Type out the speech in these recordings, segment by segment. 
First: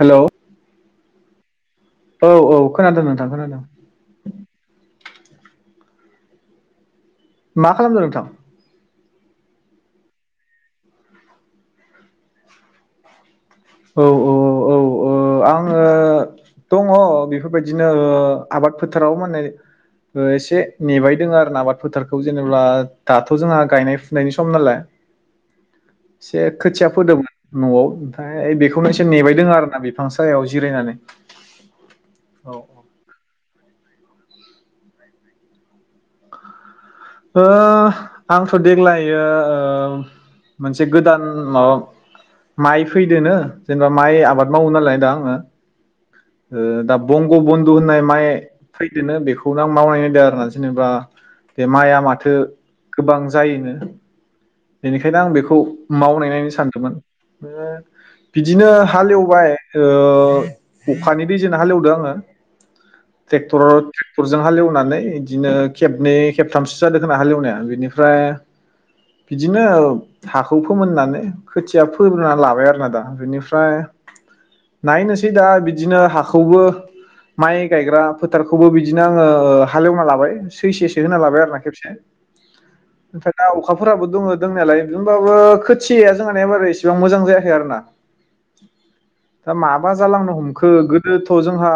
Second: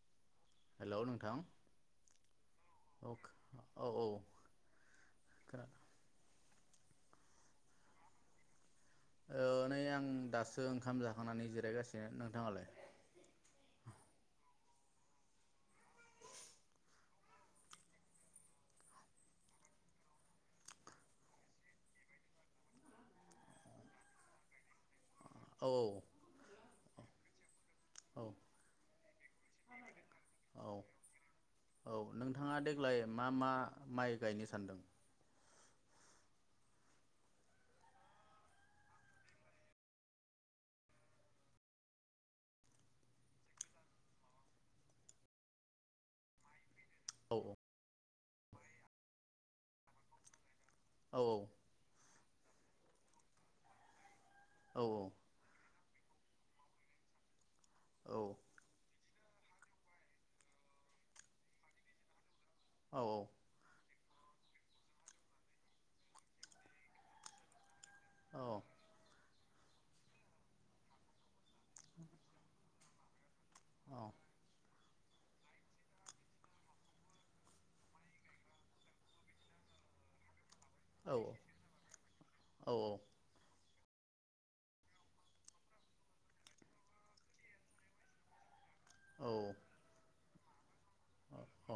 Hello, hello नोंथां औ औ खोनादों औ नोंथां खोनादों औ औ [unintelligible] मा खालामदों नोंथां ओ नै आं दासो ओंखाम जाखांनानै जिरायगासिनो नोंथाङालाय औ औ औ औ ओ आङो दङ बेफोरबायदिनो ओ आबाद फोथाराव माने ओ एसे नेबाय दोङो आरो ना आबाद फोथारखौ जेनेबा दाथ जोंहा गायनाय फुनायनि सम नालाय औ एसे खोथिया फोदोंमोन न'आव औ ओमफ्राय बेखौनो एसे नेबायदों आरोना बे औ औ औ नोंथाङा देग्लाय मा मा माइ गायनो सानदों ओ आंथ देग्लायो ओ मोनसे गोदान माबा माइ फैदोनो जेनेबा माइ आबाद मावो नालाय दा आङो ओ दा बंग औ बन्धु होननाय माइ फैदोनो बेखौनो आं मावनाय नायदों आरो ना जेनेबा औ बे माया मा थो गोबां जायोनो औ बेनिखायनो आं बेखौ मावनायनायनो सानदोंमोन बिदिनो औ बिदिनो हालेव बाय ओ अखानि दैजोंनो हालेवदों आंङो औ टेक्टर ट्रेक्टरजों हालेवनानै इदिनो खेबनै खेबथामसो जादों खोमा हालेवनाया बेनि फ्राय औ बिदिनो हाखौ फोमोननानै खोथिया फोग्रोना लाबाय आरोना दा बिनि फ्राय औ नायनोसै दा बिदिनो हाखौबो माइ गायग्रा फोथारखौबो बिदिनो आंङो हालेवना लाबाय सैसेसो औ होना लाबाय आरो ना खेबसे औ ओमफ्राय दा फोराबो दंङो दंनायालाय होमबाबो खोथिया जोंहानिया एबारो एसेबां मोजां जायाखै आरोना दा माबा जालांनो हमखो गो दोथ औ जोंहा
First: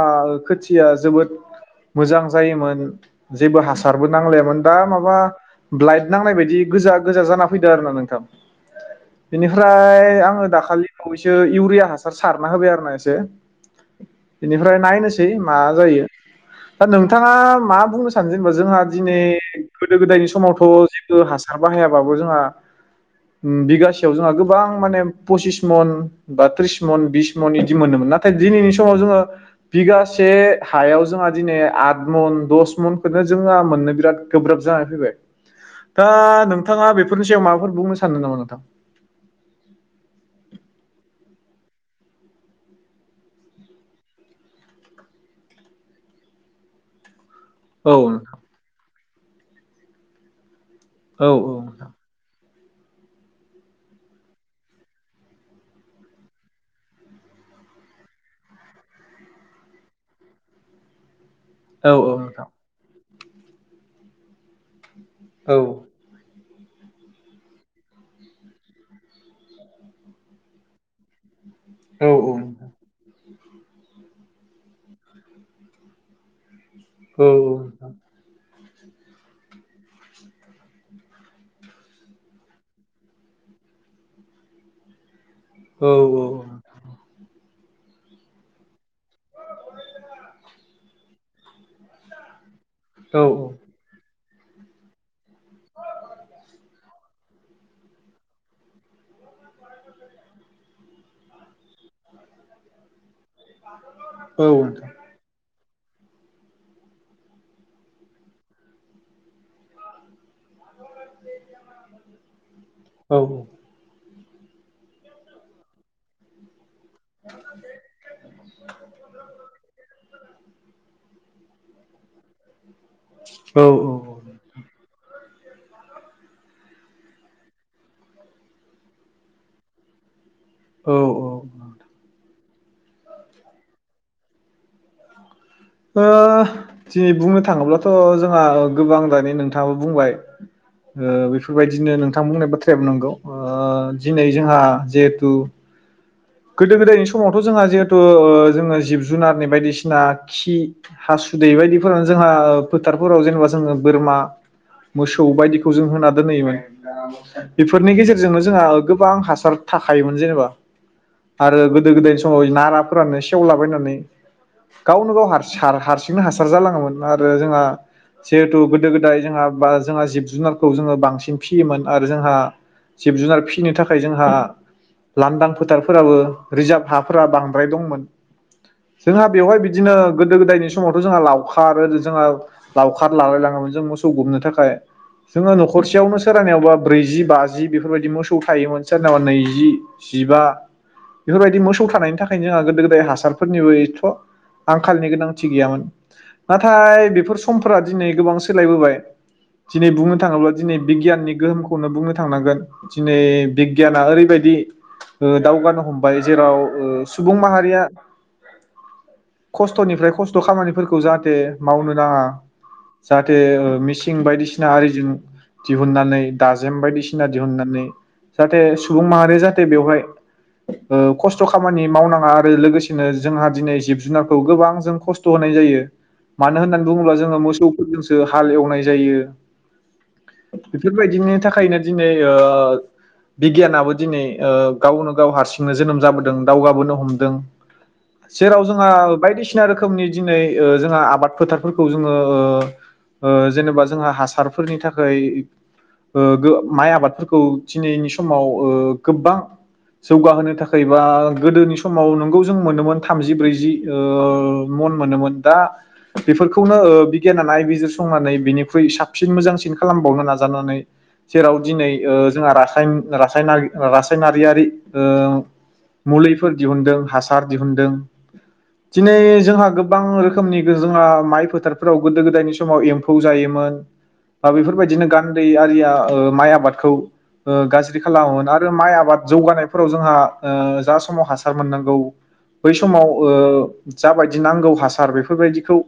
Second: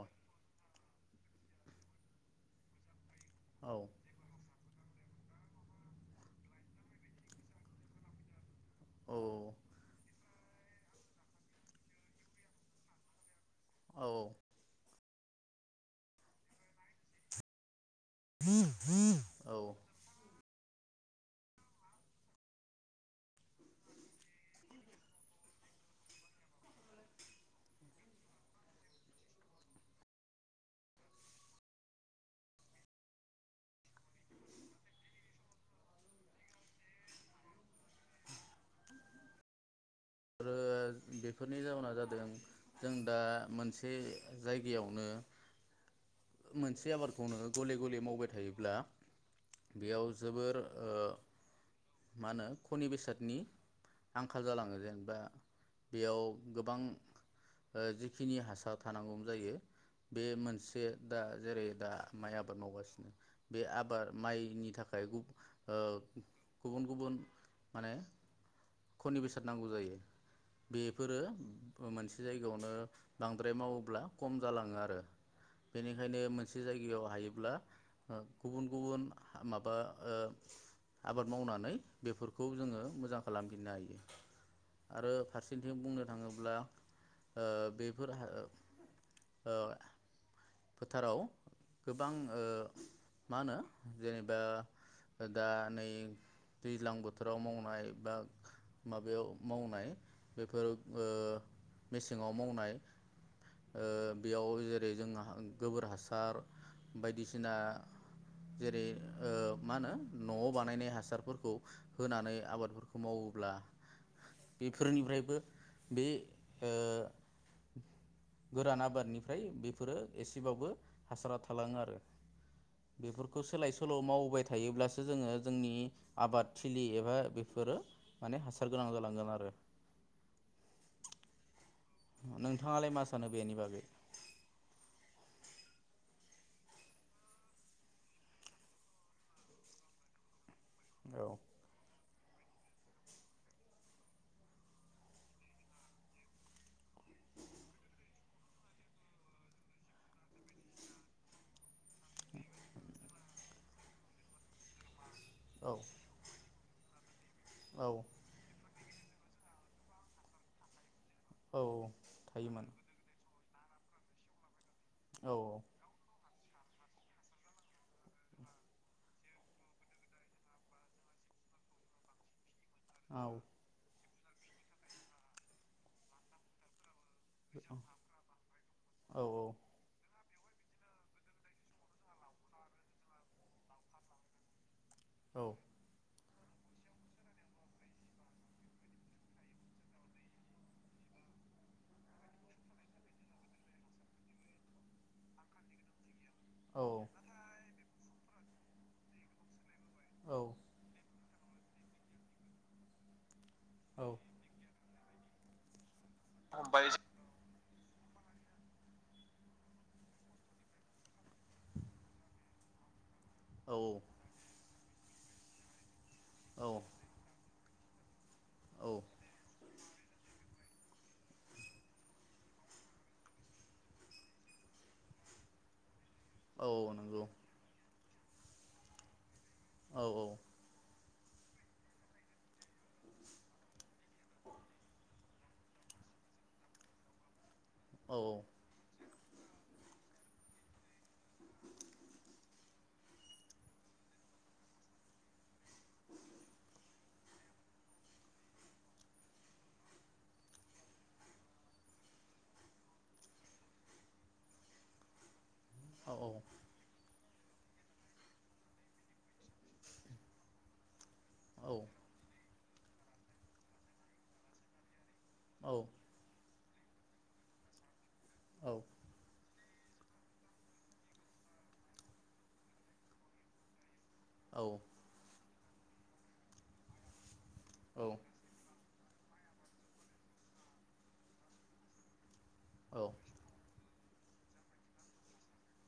खोथि खिया जोबोद मोजां जायोमोन जेबो औ हासारबो नांलायामोन दा माबा ब्लाइट नांनाय बायदि गोजा गोजा जाना फैदो आरो ना नोंथां। बेनिफ्राय आंङो दाखालि बावयैसो इउरिया हासार सारना होबाय आरो ना एसे। आरो बेनिफ्राय नायनो सै मा जायो। नोंथाङा मा बुंनो सानो जेनेबा? जोंहा दिनै गोदो गोदायनि समाव थ' जेतु हासार बाहायाबाबो जोंहा उम बिगासेयाव जोंहा गोबां माने पसिस मन बा त्रिस मन बिस मन बिदि मोनोमोन नाथाय दिनैनि समाव जोंङो बिगासे हायाव जोंहा दिनै आद मन दस मनखौनो जोंहा मोननो बिराद गोब्राब जानानै फैबाय। दा नोंथांङा बेफोरनि सायाव माबाफोर बुंनो सानदों नामा नोंथां? आरो बेफोरनि जाउना जादों जों दा मोनसे जायगायावनो मोनसे आबाद खौनो गले औ गले मावबाय नोंथां थायोब्ला बेयाव जोबोर ओ औ औ नोंथां मा होनो खनि बेसादनि आंखाल जालाङो जेनबा बा बेयाव गोबां ओ जिखिनि हसार थानांगौ जायो बे मोनसे दा जेरै औ दा औ माइ नोंथां औ आबाद मावगासिनो बे आबाद माइनि था औ गुबुन गुबुन माने खनि बेसाद नांगौ जायो। बेफोरो ओ औ मोनसे नोंथां जायगायावनो बांद्राय मावोब्ला खम जालाङो आरो बेनिखायनो मोनसे जायगायाव औ हायोब्ला गुबुन गुबुन माबा ओ आबाद मावनानै बेफोरखौ जोङो मोजां खालामफिननो हायो। आरो फार सेथिं औ बुंनो औ थाङोब्ला ओ बेफोर हा ओ फोथाराव गोबां ओ मा होनो जेनेबा दा दा नै दैज्लां बोथोराव मावनाय बा माबायाव मावनाय बेफोर ओ मेसेङाव मावनाय ओ बेयाव नोंथां जेरै जों गोबोर हासार बायदिसिना जेरै- ओ मा होनो न'आव बानायनाय हासारफोरखौ होनानै आबाद बेफोरखौ औ मावोब्ला बेफोरनिफ्रायबो बे ओ गोरान आबादनिफ्राय बेफोरो एसेबाबो हासारा थालाङो आरो बेफोरखौ औ सोलाय सोल' मावबाय थायोब्लासो जोङो जोंनि आबाद थिलि एबा बेफोरो माने हासार गोनां जालांगोन आरो औ औ नोंथाङालाय मा सानो बेनि बागै ओ दिनै बुंनो थाङोब्लाथ' जोंहा गोबां दानि नोंथाङाबो बुंबाय ओ औ बेफोरबायदिनो नोंथां बुंनाय बाथ्रायाबो नांगौ दिनै जोंहा जिहेथु गोदो गोदायनि समावथ' जोंहा जिहेथु ओ जोङो जिब जुनारनि बायदिसिना खि हासुदै बायदिफोरावनो जोंहा फोथारफोराव जेनेबा जोङो बोरमा मोसौ बायदिखौ औ जों होना दोनहैयोमोन दा औ बेफोरनि गेजेरजोंनो जोंहा ओ गोबां हासार थाखायोमोन जेनेबा औ आरो गोदो गोदायनि समाव थायोमोन नाराफोरानो सेव सेवला बायनानै गावनो गाव औ हारसि- हारसिंनो हार हासार जालाङोमोन आरो जोंहा जिहेथु गोदो गोदाय जोंहा बा जोंहा जिब जुनारखौ जोङो बांसिन फियोमोन आरो जोंहा जिब औ जुनार फिसिनो थाखाय जोंहा दा लान्दां फोथार खो फोराबो रिजार्भ हा फोर फोर बांद्राय दंमोन औ जोंहा बेवहाय बिदिनो गोदो गोदायनि समावथ' जोंहा लावखार जोंहा लावखार लालाय लाङोमोन जों मोसौ गुमनो थाखाय औ जोङो न'खरसेयावनो सोर आनावबा ब्रैजि बाजि बेफोरबायदि मोसौ थायोमोन सोरनावबा नैजि जिबा बेफोरबायदि मोसौ थानायनि थाखायनो जोंहा गोदो गोदाय हासारफोरनिबो एथ' आंखालनि गोनांथि गैयामोन। नाथाय औ बेफोर समफोरा दिनै गोबां सोलायबोबाय दिनै बुंनो औ थाङोब्ला दिनै बिगियाननि गोहोमखौनो बुंनो थांनांगोन दिनै बिगियाना औ ओरैबायदि ओ दावगानो हम बाय हमबाय जेराव औ सुबुं माहारिया खस्थ'निफ्राय खस्थ' खामानिफोरखौ जाहाथे मावनो नाङा जाहाथे मिसिं बायदिसिना सिना आरिजों दिहुननानै औ दाजेम बायदिसिना दिहुननानै [inaudible] जाहाथे सुबुं माहारि जाहाथे। बेवहाय। खस्थ' खामानि मावनाङा आरो लोगोसेनो जोंहा दिनै जिब जुनारखौ गोबां जों खस्थ' होनाय जायो। मानो औ होन्नानै बुङोब्ला नंगौ जोङो मोसौफोरजों जो हाल एवनाय जायो। औ औ बि। बेबायदिनि थाखायनो दिनै बिगियानाबो दिनै गावनो। गाव हारसिंनो जोनोम जाबोदों दावगाबोनो हमदों। औ जेराव जोंहा। बायदिसिना रोखोमनि दिनै जोंहा आबाद फोथारफोरखौ जोङो जेनेबा जोंहा हासारफोरनि थाखाय माइ आबादफोरखौ दिनैनि समाव गोबां। जौगाहोनो थाखायबा गोदोनि समाव नोंगौ जों मोनोमोन थामजि ब्रैजि ओ मन मोनोमोन दा। औ बेफोरखौनो। गैया नालाय बेजों समानै बिनिख्रुइ साबसिन मोजांसिन खालामबावनो नाजानानै। जेराव औ दिनै जोंहा रासाय। रासायनारियारि। मुलिफोर। फोर दिहुनदों हासार दिहुनदों। दिनै जोंहा। गोबां रोखोमनि जोंहा माइ फोथारफोराव गोदो गोदायनि समाव एम्फौ जायोमोन। ओ बेफोरबायदिनो गान्दै आरिया। माइ आबादखौ। गाज्रि औ खालामोमोन आरो माइ आबाद। जौगानाय। फोराव जोंहा जा समाव हासार मोननांगौ। बै औ समाव। औ जाबायदि नांगौ हासार बेफोरबायदिखौ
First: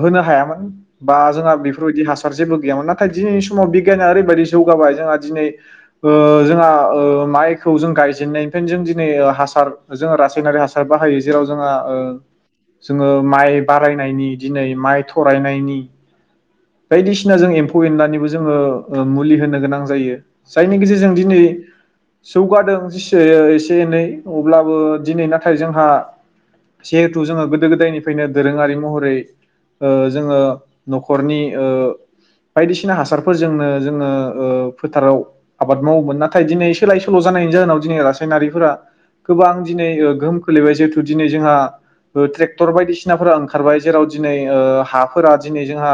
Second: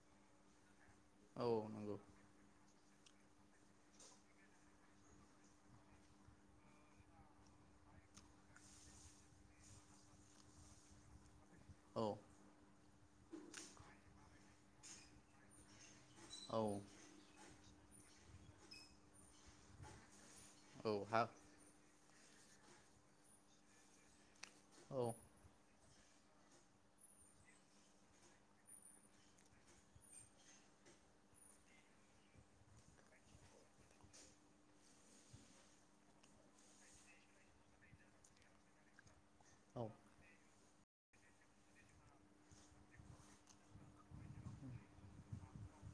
होनो हायामोन। बा औ जोंहा नंगौ बेफोरबायदि हासार जेबो गैयामोन ना। नाथाय दिनैनि समाव बिगियाना ओरैबायदि जौगाबाय जोंहा दिनै जोंहा माइ। जों गायजेनायनिफ्रायनो जों दिनै हासार जोंङो रासायनारि हासार बाहायो जेराव जोंहा औ जोङो माइ बारायनायनि दिनै माइ थरायनायनि। औ बायदिसिना जों। एमफौ एनलानिबो जोङो मुलि होनो गोनां जायो। जायनि औ गेजेरजों हा दिनै। जौगादों जेनेबा एसे एनै। अब्लाबो औ दिनै नाथाय जोंहा। जिहेथु जोङो गोदो गोदायनिफ्रायनो दोरोङारि महरै ओ जोङो नख'रनि बायदिसिना हासारफोरजोंनो जोङो ओ फोथाराव आबाद मावोमोन नाथाय दिनै सोलाय सोल' जानायनि जाहोनाव दिनै रासायनारिफोरा गोबां औ दिनै गोहोम खोलैबाय जेथु दिनै जोंहा ट्रेकटर बायदिसिनाफोरा ओंखारबाय जेराव दिनै ओ हाफोरा दिनै जोंहा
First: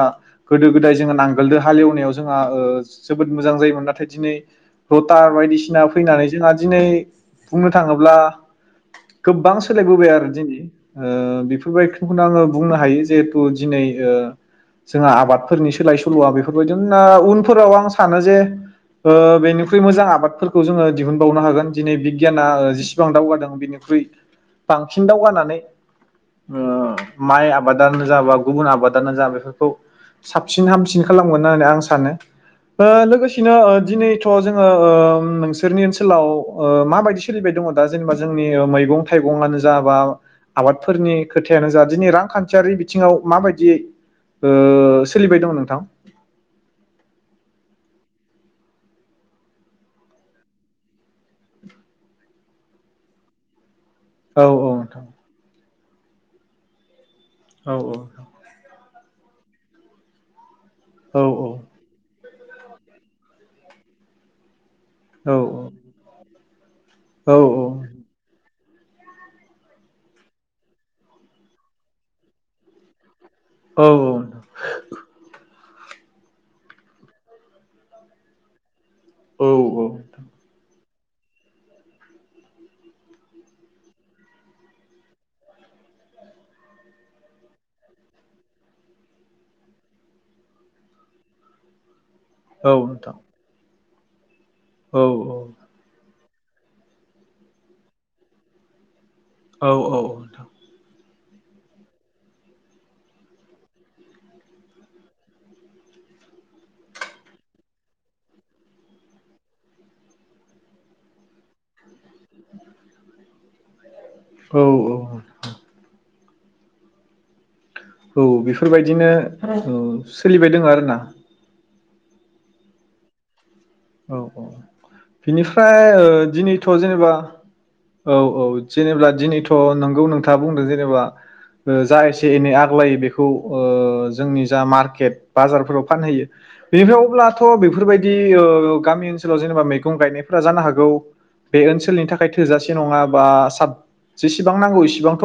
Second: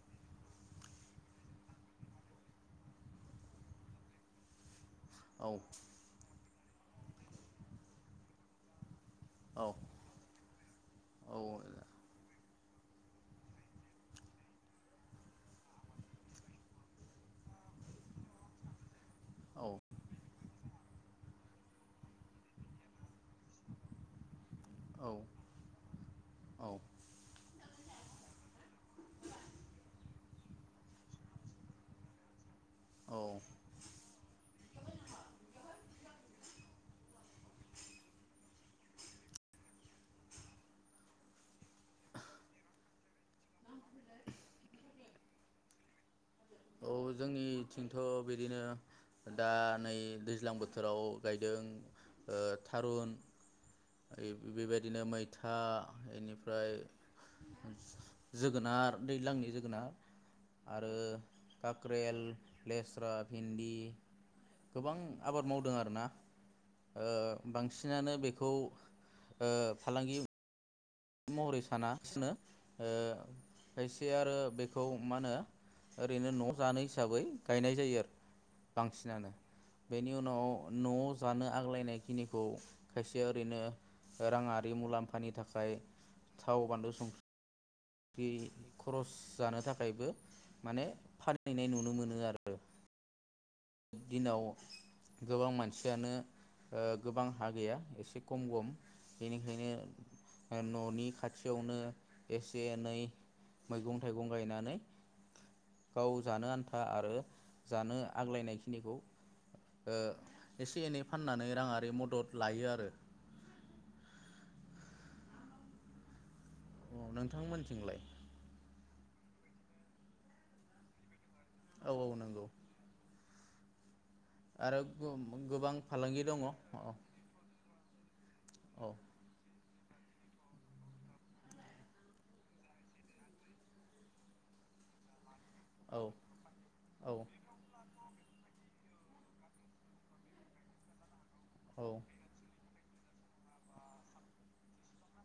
गोदो गोदाय जोङो नांगोलजों हालेवनायाव जोंहा ओ जोबोद मोजां जायोमोन नाथाय दिनै लथार औ बायदिसि एवनानै जोंहा दिनै बुंनो थाङोब्ला गोबां औ सोलायबोबाय आरो दिनै। ओ औ बेफोरबायदिखौनो आंङो बुंनो हायो जिहेथु दिनै ओ जोंहा आबादफोरनि सोलाय सोल'आ बेफोरबायदिनो ओ उनफोराव आं सानो जे ओ बेनिख्रुइ मोजां आबादफोर खौ जोङो दिहुनबावनो हागोन दिनै बिगियाना ओ जेसेबां दावगादों बिनिख्रुइ बांसिन औ दावगानानै ओ माइ आबाद जा बा गुबुन आबादानो जा बेफोरखौ साबसिन हामसिन खालामगोन होननानै आं सानो ओ औ लोगोसेनो ओ दिनैथ' जोंङो ओ नोंसोरनि ओनसोलाव ओ माबायदि सोलिबाय दङ दा जेनेबा जोंनि मैगं थाइगंआनो जा बा आबादफोरनि खोथायानो जा दिनै रांखान्थियारि बिथिङाव ओ माबायदि सोलिबाय दङ नोंथां? औ जोंनिथिंथ' बिदिनो दा नै दैज्लां बोथोराव गायदों ओ थारुन। औ औ बेबायदिनो नोंथां मैथा। इनिफ्राय औ औ नोंथां जोगोनार। दैलांनि जोगोनार आर औ औ खाख्रेल लेस्रा भिन्दि गोबां आबाद औ औ मावदों आरोना औ ओ बांसिनानो बेखौ ओ फालांगि महरै सानासिनो ओ खायसे आरो बेखौ मा होनो ओरैनो न' जानो हिसाबै गायनाय जायो आरो। बांसिनानो औ बेनि उनाव न'आव जानो आग्लायनाय खिनिखौ खायसे ओरैनो राङारि मुलाम्फानि थाखाय थाव बान्लु सं ख्रि खरस जानो थाखायबो माने फानहैनाय नुनो मोनो आरो। औ नोंथां। दिनाव औ औ औ नोंथां औ गोबां मानसियानो ओ गोबां हा गैया एसे खम गम। बेनिखायनो न'नि खाथ खाथियावनो एसे एनै मैगं थाइगं गायनानै गाव जानो आन्था आरो जानो आग्लायनाय खिनिखौ ओ एसे एनै फाननानै राङारि मदद लायो आरो। औ औ। औ नोंथां मोननिथिं औ बेफोरबायदिनो सोलिबाय दङ आरो ना। औ औ नंगौ औ औ आरो गोबां बिनिफ्राय ओ फालांगि दङ औ दिनैथ' औ जेनेबा औ औ जेनेबा दिनैथ' थ' नोंगौ नोंथाङा बुंदों जेनेबा जा एसे एनै आग्लायो बेखौ ओ जोंनि जा मार्केट बाजारफोराव फानहैयो बेनिफ्राय औ अब्लाथ' बेफोरबायदि दि ओ गामि ओनसोलाव जेनेबा मैगं गायनायफोरा जानो हागौ बे औ ओनसोलनि थाखाय थोजासे नङा बा साब जेसेबां नांगौ इसेबांथ'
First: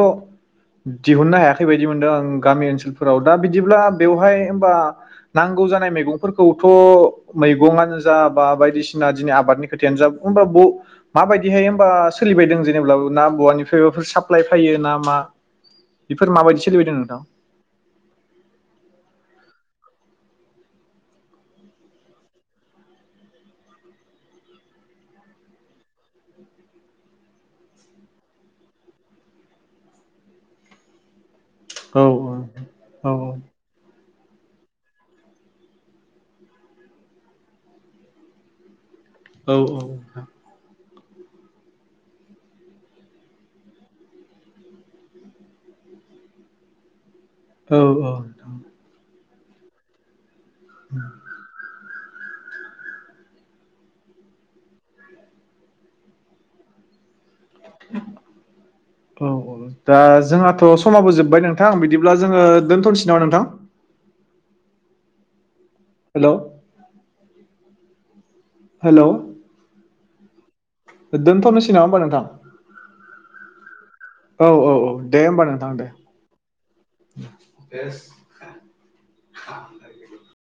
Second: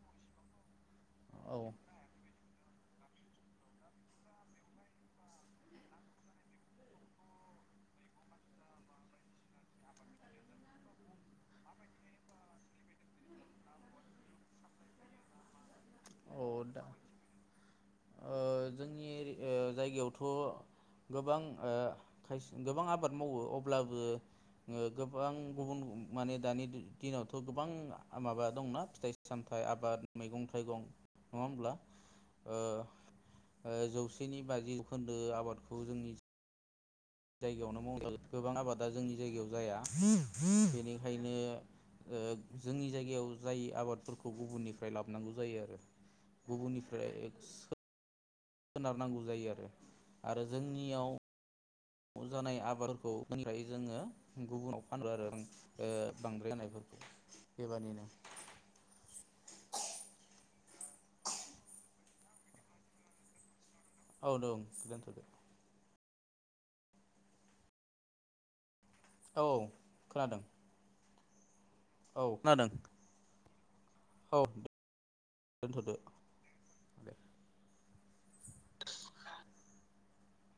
दिहुननो औ हायाखै बायदि मोनदों आं गामि ओनसोल फोराव दा बिदिब्ला बेवहाय होमबा नांगौ जानाय मैंफोरखौथ' मैगंनो जा बा बायदिसिना आबादनि खोथायानो जा हबा माबायदिहाय हबा सोलिबायदों जेनेबा ना बवानिफ्राय सापइ फायो ना मा बेफोर माबायदि औ दा सोलिबायदों नोंथां ओ जोंनि ओ जायगायावथ' गोबां ओ खाय गोबां आबाद मावो अब्लाबो ओ गोबां गुबुन माने दानि दिनावथ' गोबां माबा दंना फिथाइ सामथाइ आबाद मैगं थाइगं नङा होमब्ला औ ओ औ ओ जौसे सेनि बाजिजोखोन्दो आबादखौ जोंनि जायगायावनो मंगाल गोबां आबाद दा जोंनि जायगायाव जाया औ नोंथां बेनि बखायनो जोंनि जायगायाव जाय आबादफोरखौ गुबुननिफ्राय लाबोनांगौ जायो आरो गुबुननिफ्राय औ औ सोनारनांगौ जायो आरो आरो जोंनियाव न' जानाय आबादफोरखौनिफ्राय जोङो गुबुनाव फान आरो ओ बांद्राय होनायफोरखौ बेबादिनो औ औ दा जोंहाथ' समाबो जोब्बाय नोंथां बिदिब्ला जोङो दोन्थ'नोसै नामा नोंथां औ दं दोथ'दो हेल' हेल' औ खोनादों दोनथ'नोसै नामा नङा होनोमबा नोंथां औ खोनादों औ औ औ दे होमबा नोंथां दे [unintelligible]